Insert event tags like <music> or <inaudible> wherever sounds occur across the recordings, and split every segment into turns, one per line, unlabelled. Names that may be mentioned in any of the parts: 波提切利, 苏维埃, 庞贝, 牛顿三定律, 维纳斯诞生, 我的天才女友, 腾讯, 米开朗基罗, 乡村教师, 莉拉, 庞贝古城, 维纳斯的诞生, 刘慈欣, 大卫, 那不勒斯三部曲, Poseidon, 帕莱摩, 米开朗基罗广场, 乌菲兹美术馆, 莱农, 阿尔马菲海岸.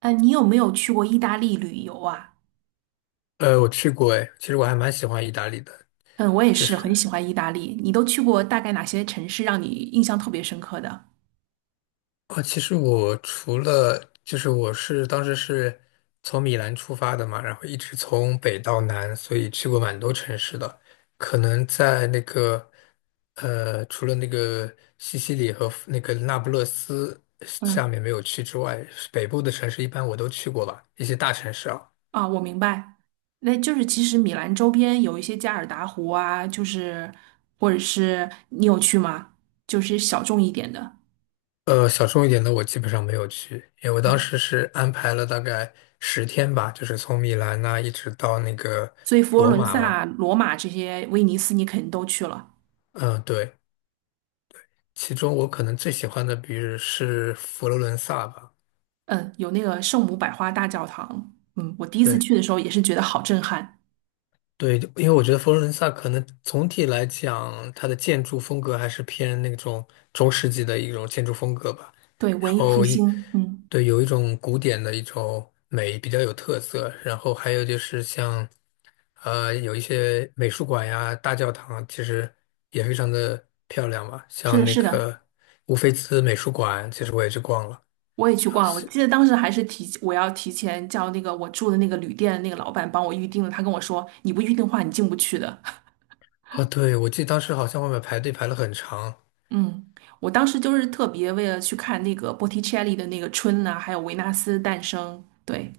哎，你有没有去过意大利旅游啊？
我去过哎，其实我还蛮喜欢意大利的，
嗯，我也
就
是很
是
喜欢意大利。你都去过大概哪些城市让你印象特别深刻的？
啊，其实我除了就是我是当时是从米兰出发的嘛，然后一直从北到南，所以去过蛮多城市的。可能在那个除了那个西西里和那个那不勒斯下
嗯，
面没有去之外，北部的城市一般我都去过吧，一些大城市啊。
啊，我明白。那就是其实米兰周边有一些加尔达湖啊，就是或者是你有去吗？就是小众一点的。
小众一点的我基本上没有去，因为我当
嗯，
时是安排了大概10天吧，就是从米兰呐、一直到那个
所以佛罗
罗
伦
马嘛。
萨、罗马这些，威尼斯你肯定都去了。
嗯，对，其中我可能最喜欢的，比如是佛罗伦萨吧。
嗯，有那个圣母百花大教堂。嗯，我第一次
对，
去的时候也是觉得好震撼。
对，因为我觉得佛罗伦萨可能总体来讲，它的建筑风格还是偏那种中世纪的一种建筑风格吧。
对，
然
文艺复
后
兴。嗯，
对，有一种古典的一种美，比较有特色。然后还有就是像，有一些美术馆呀、大教堂，其实也非常的漂亮嘛。
是
像
的，
那
是的。
个乌菲兹美术馆，其实我也去逛了。
我也去逛了，我记得当时还是我要提前叫那个我住的那个旅店的那个老板帮我预定了，他跟我说你不预定的话你进不去的。<laughs>
哦，对，我记得当时好像外面排队排了很长。
嗯，我当时就是特别为了去看那个波提切利的那个春呐、还有维纳斯诞生。对，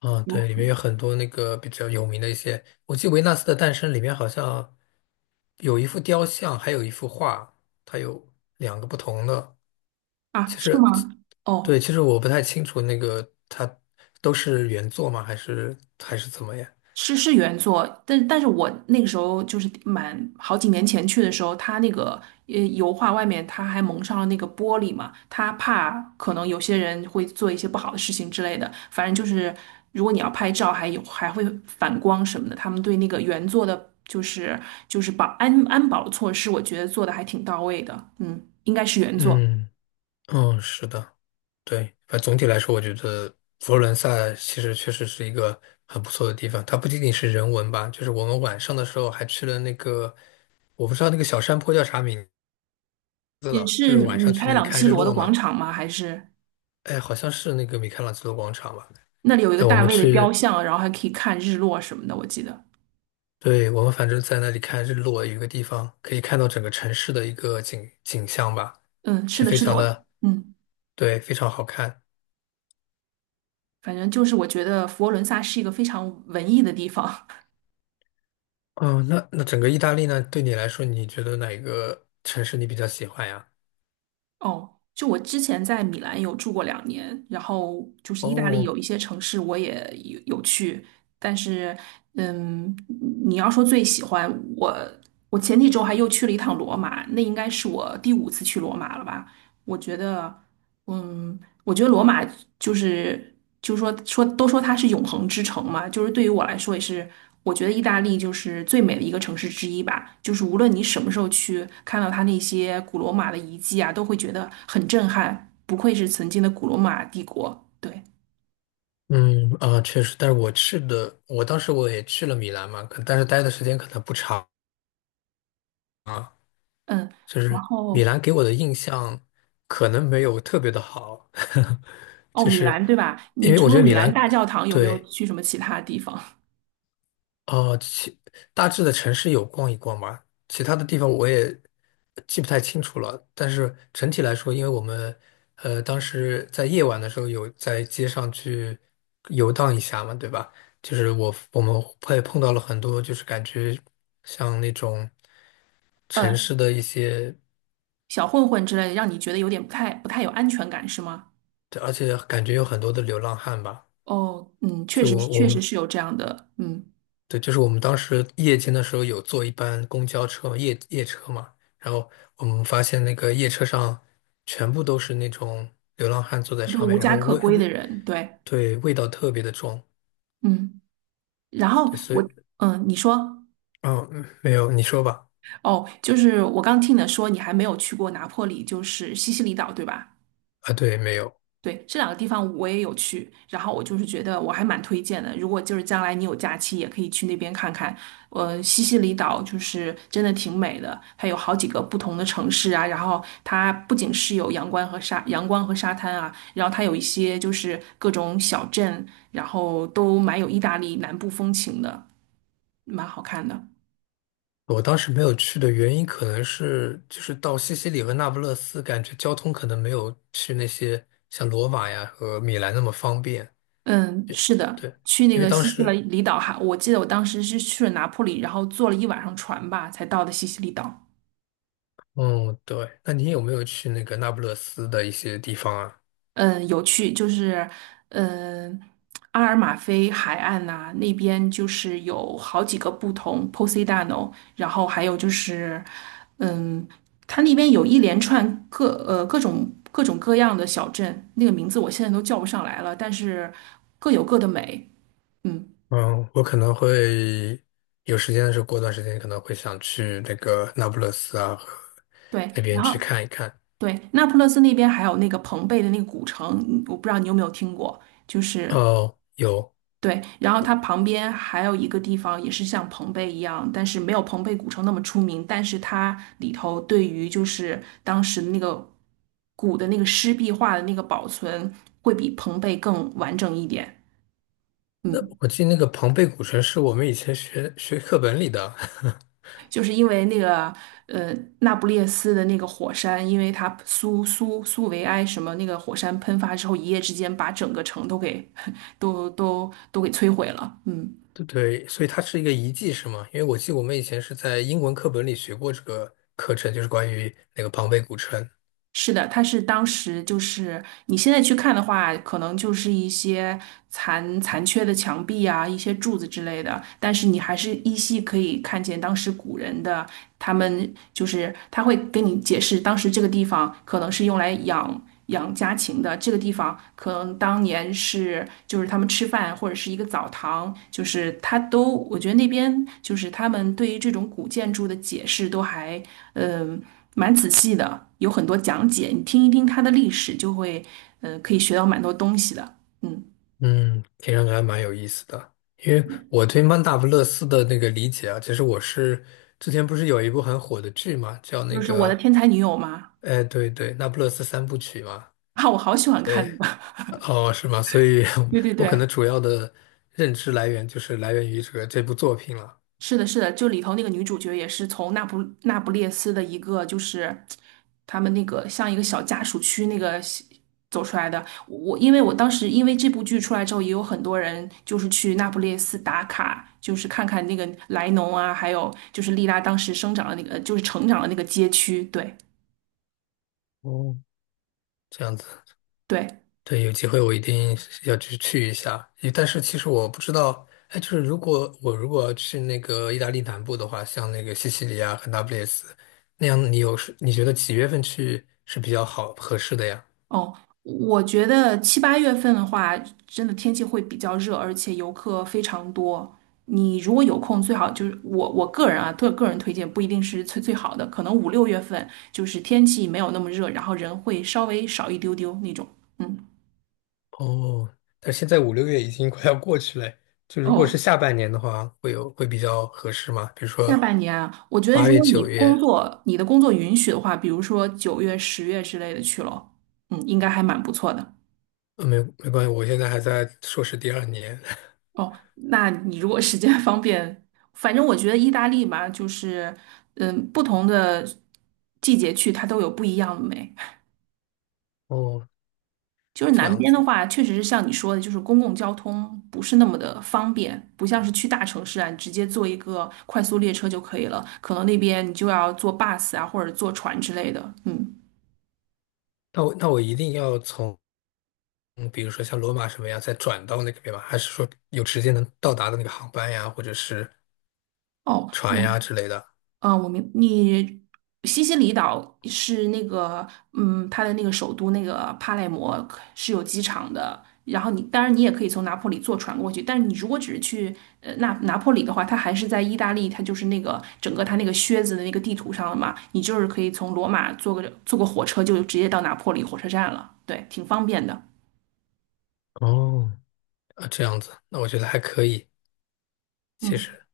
嗯，
哦
对，里面有很多那个比较有名的一些，我记得《维纳斯的诞生》里面好像有一幅雕像，还有一幅画，它有两个不同的。
啊，
其
是
实，
吗？哦，
对，其实我不太清楚那个它都是原作吗？还是怎么样？
是原作，但是我那个时候就是满好几年前去的时候，它那个油画外面它还蒙上了那个玻璃嘛，它怕可能有些人会做一些不好的事情之类的。反正就是如果你要拍照，还有还会反光什么的，他们对那个原作的，就是安保措施，我觉得做的还挺到位的。嗯，应该是原作，
嗯嗯，是的，对，反正总体来说，我觉得佛罗伦萨其实确实是一个很不错的地方。它不仅仅是人文吧，就是我们晚上的时候还去了那个，我不知道那个小山坡叫啥名斯
也
了，就
是
是晚
米
上去
开
那里
朗
看
基
日
罗的
落
广
嘛。
场吗？还是
哎，好像是那个米开朗基罗广场吧？
那里有一个
哎，我
大
们
卫的雕
去，
像，然后还可以看日落什么的，我记得。
对，我们反正在那里看日落，有一个地方可以看到整个城市的一个景象吧，
嗯，是
这
的，
非
是的，
常的，对，非常好看。
反正就是我觉得佛罗伦萨是一个非常文艺的地方。
嗯，那那整个意大利呢，对你来说，你觉得哪一个城市你比较喜欢呀？
<laughs> 哦，就我之前在米兰有住过2年，然后就是意大利有
哦，
一些城市我也有去，但是嗯，你要说最喜欢我，我前几周还又去了一趟罗马，那应该是我第五次去罗马了吧？我觉得，嗯，我觉得罗马就是就是说都说它是永恒之城嘛，就是对于我来说也是，我觉得意大利就是最美的一个城市之一吧。就是无论你什么时候去，看到它那些古罗马的遗迹啊，都会觉得很震撼。不愧是曾经的古罗马帝国，对，
嗯啊，确实，但是我去的，我当时我也去了米兰嘛，可但是待的时间可能不长。
嗯，
就
然
是
后
米兰给我的印象可能没有特别的好，<laughs>
哦，
就
米
是
兰对吧？你
因为我
除
觉
了
得
米
米
兰
兰
大教堂，有没有
对
去什么其他地方？
哦，其大致的城市有逛一逛吧，其他的地方我也记不太清楚了。但是整体来说，因为我们当时在夜晚的时候有在街上去游荡一下嘛，对吧？就是我们会碰到了很多，就是感觉像那种城
嗯，
市的一些。
小混混之类的，让你觉得有点不太有安全感是吗？
对，而且感觉有很多的流浪汉吧。
哦，嗯，确
就
实
我我
确实
们
是有这样的，嗯。
对，就是我们当时夜间的时候有坐一班公交车嘛，夜车嘛，然后我们发现那个夜车上全部都是那种流浪汉坐在
对，
上
无
面，然
家
后
可归的人，对，
对味道特别的重。
嗯，然后
对，所以
我，嗯，你说，
嗯，嗯没有，你说吧。
哦，就是我刚听你说你还没有去过拿破里，就是西西里岛，对吧？
啊，对，没有。
对，这两个地方我也有去，然后我就是觉得我还蛮推荐的，如果就是将来你有假期，也可以去那边看看。西西里岛就是真的挺美的，它有好几个不同的城市啊，然后它不仅是有阳光和沙滩啊，然后它有一些就是各种小镇，然后都蛮有意大利南部风情的。蛮好看的。
我当时没有去的原因可能是，就是到西西里和那不勒斯，感觉交通可能没有去那些像罗马呀和米兰那么方便。
嗯，是的，
对，
去那
因为
个
当
西西
时，
里里岛哈，我记得我当时是去了拿破里，然后坐了一晚上船吧，才到的西西里岛。
嗯，对，那你有没有去那个那不勒斯的一些地方啊？
嗯，有趣，就是嗯，阿尔马菲海岸呐、那边就是有好几个不同 Poseidon，然后还有就是嗯，它那边有一连串各种各样的小镇，那个名字我现在都叫不上来了，但是各有各的美。嗯，
嗯，我可能会有时间的时候，过段时间可能会想去那个那不勒斯啊，和
对，
那边
然
去
后。
看一看。
对，那不勒斯那边还有那个庞贝的那个古城，嗯我不知道你有没有听过，就是
哦，有，
对，然后它旁边还有一个地方也是像庞贝一样，但是没有庞贝古城那么出名，但是它里头对于就是当时的那个古的那个湿壁画的那个保存会比庞贝更完整一点。
那
嗯。
我记得那个庞贝古城是我们以前学课本里的，
就是因为那个呃那不列斯的那个火山，因为它苏维埃什么那个火山喷发之后，一夜之间把整个城都给 <laughs> 都给摧毁了。嗯，
<laughs> 对对，所以它是一个遗迹是吗？因为我记得我们以前是在英文课本里学过这个课程，就是关于那个庞贝古城。
是的，它是当时就是你现在去看的话，可能就是一些残缺的墙壁啊，一些柱子之类的，但是你还是依稀可以看见当时古人的他们就是他会跟你解释，当时这个地方可能是用来养家禽的，这个地方可能当年是就是他们吃饭或者是一个澡堂，就是他都我觉得那边就是他们对于这种古建筑的解释都还嗯、呃蛮仔细的，有很多讲解，你听一听它的历史，就会可以学到蛮多东西的。嗯，
嗯，听上去还蛮有意思的。因为我对曼达布勒斯的那个理解啊，其实我是之前不是有一部很火的剧嘛，叫
就
那
是我的
个，
天才女友嘛，
哎，对对，那不勒斯三部曲嘛，
<laughs> 啊，我好喜欢看
对，
那个
哦，是吗？所以
<laughs> 对对
<laughs> 我可能
对。
主要的认知来源就是来源于这部作品了，
是的，是的，就里头那个女主角也是从那不列斯的一个，就是他们那个像一个小家属区那个走出来的。我因为我当时因为这部剧出来之后，也有很多人就是去那不列斯打卡，就是看看那个莱农啊，还有就是莉拉当时生长的那个，就是成长的那个街区。对
哦，这样子。
对，
对，有机会我一定是要去去一下。诶但是其实我不知道，哎，就是如果我如果去那个意大利南部的话，像那个西西里啊和那不勒斯那样，你有是你觉得几月份去是比较好合适的呀？
哦，我觉得7、8月份的话，真的天气会比较热，而且游客非常多。你如果有空，最好就是我个人啊，个人推荐不一定是最最好的，可能5、6月份就是天气没有那么热，然后人会稍微少一丢丢那种。嗯，
哦，但是现在五六月已经快要过去了，就如果是
哦，
下半年的话，会比较合适吗？比如
下
说
半年啊，我觉得
八
如
月、
果你
九
工
月，
作你的工作允许的话，比如说9月、10月之类的去咯，嗯，应该还蛮不错的。
没关系，我现在还在硕士第二年。
哦，那你如果时间方便，反正我觉得意大利吧，就是嗯，不同的季节去它都有不一样的美。
<laughs> 哦，
就是
这
南
样
边
子
的
呢，
话，确实是像你说的，就是公共交通不是那么的方便，不像是去大城市啊，你直接坐一个快速列车就可以了。可能那边你就要坐 bus 啊，或者坐船之类的。嗯，
那我一定要从。嗯，比如说像罗马什么呀，再转到那个边吗？还是说有直接能到达的那个航班呀，或者是
哦，
船
我。
呀之类的？
啊，你西西里岛是那个，嗯，它的那个首都那个帕莱摩可是有机场的。然后当然你也可以从拿破里坐船过去，但是你如果只是去那拿破里的话，它还是在意大利，它就是那个整个它那个靴子的那个地图上了嘛，你就是可以从罗马坐个火车就直接到拿破里火车站了，对，挺方便的。
哦，啊，这样子，那我觉得还可以，其
嗯，
实，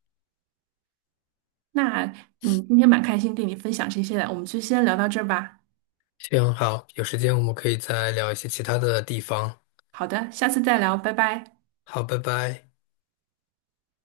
那今天蛮开心跟你分享这些的，我们就先聊到这儿吧。
行好，有时间我们可以再聊一些其他的地方。
好的，下次再聊，拜拜。
好，拜拜。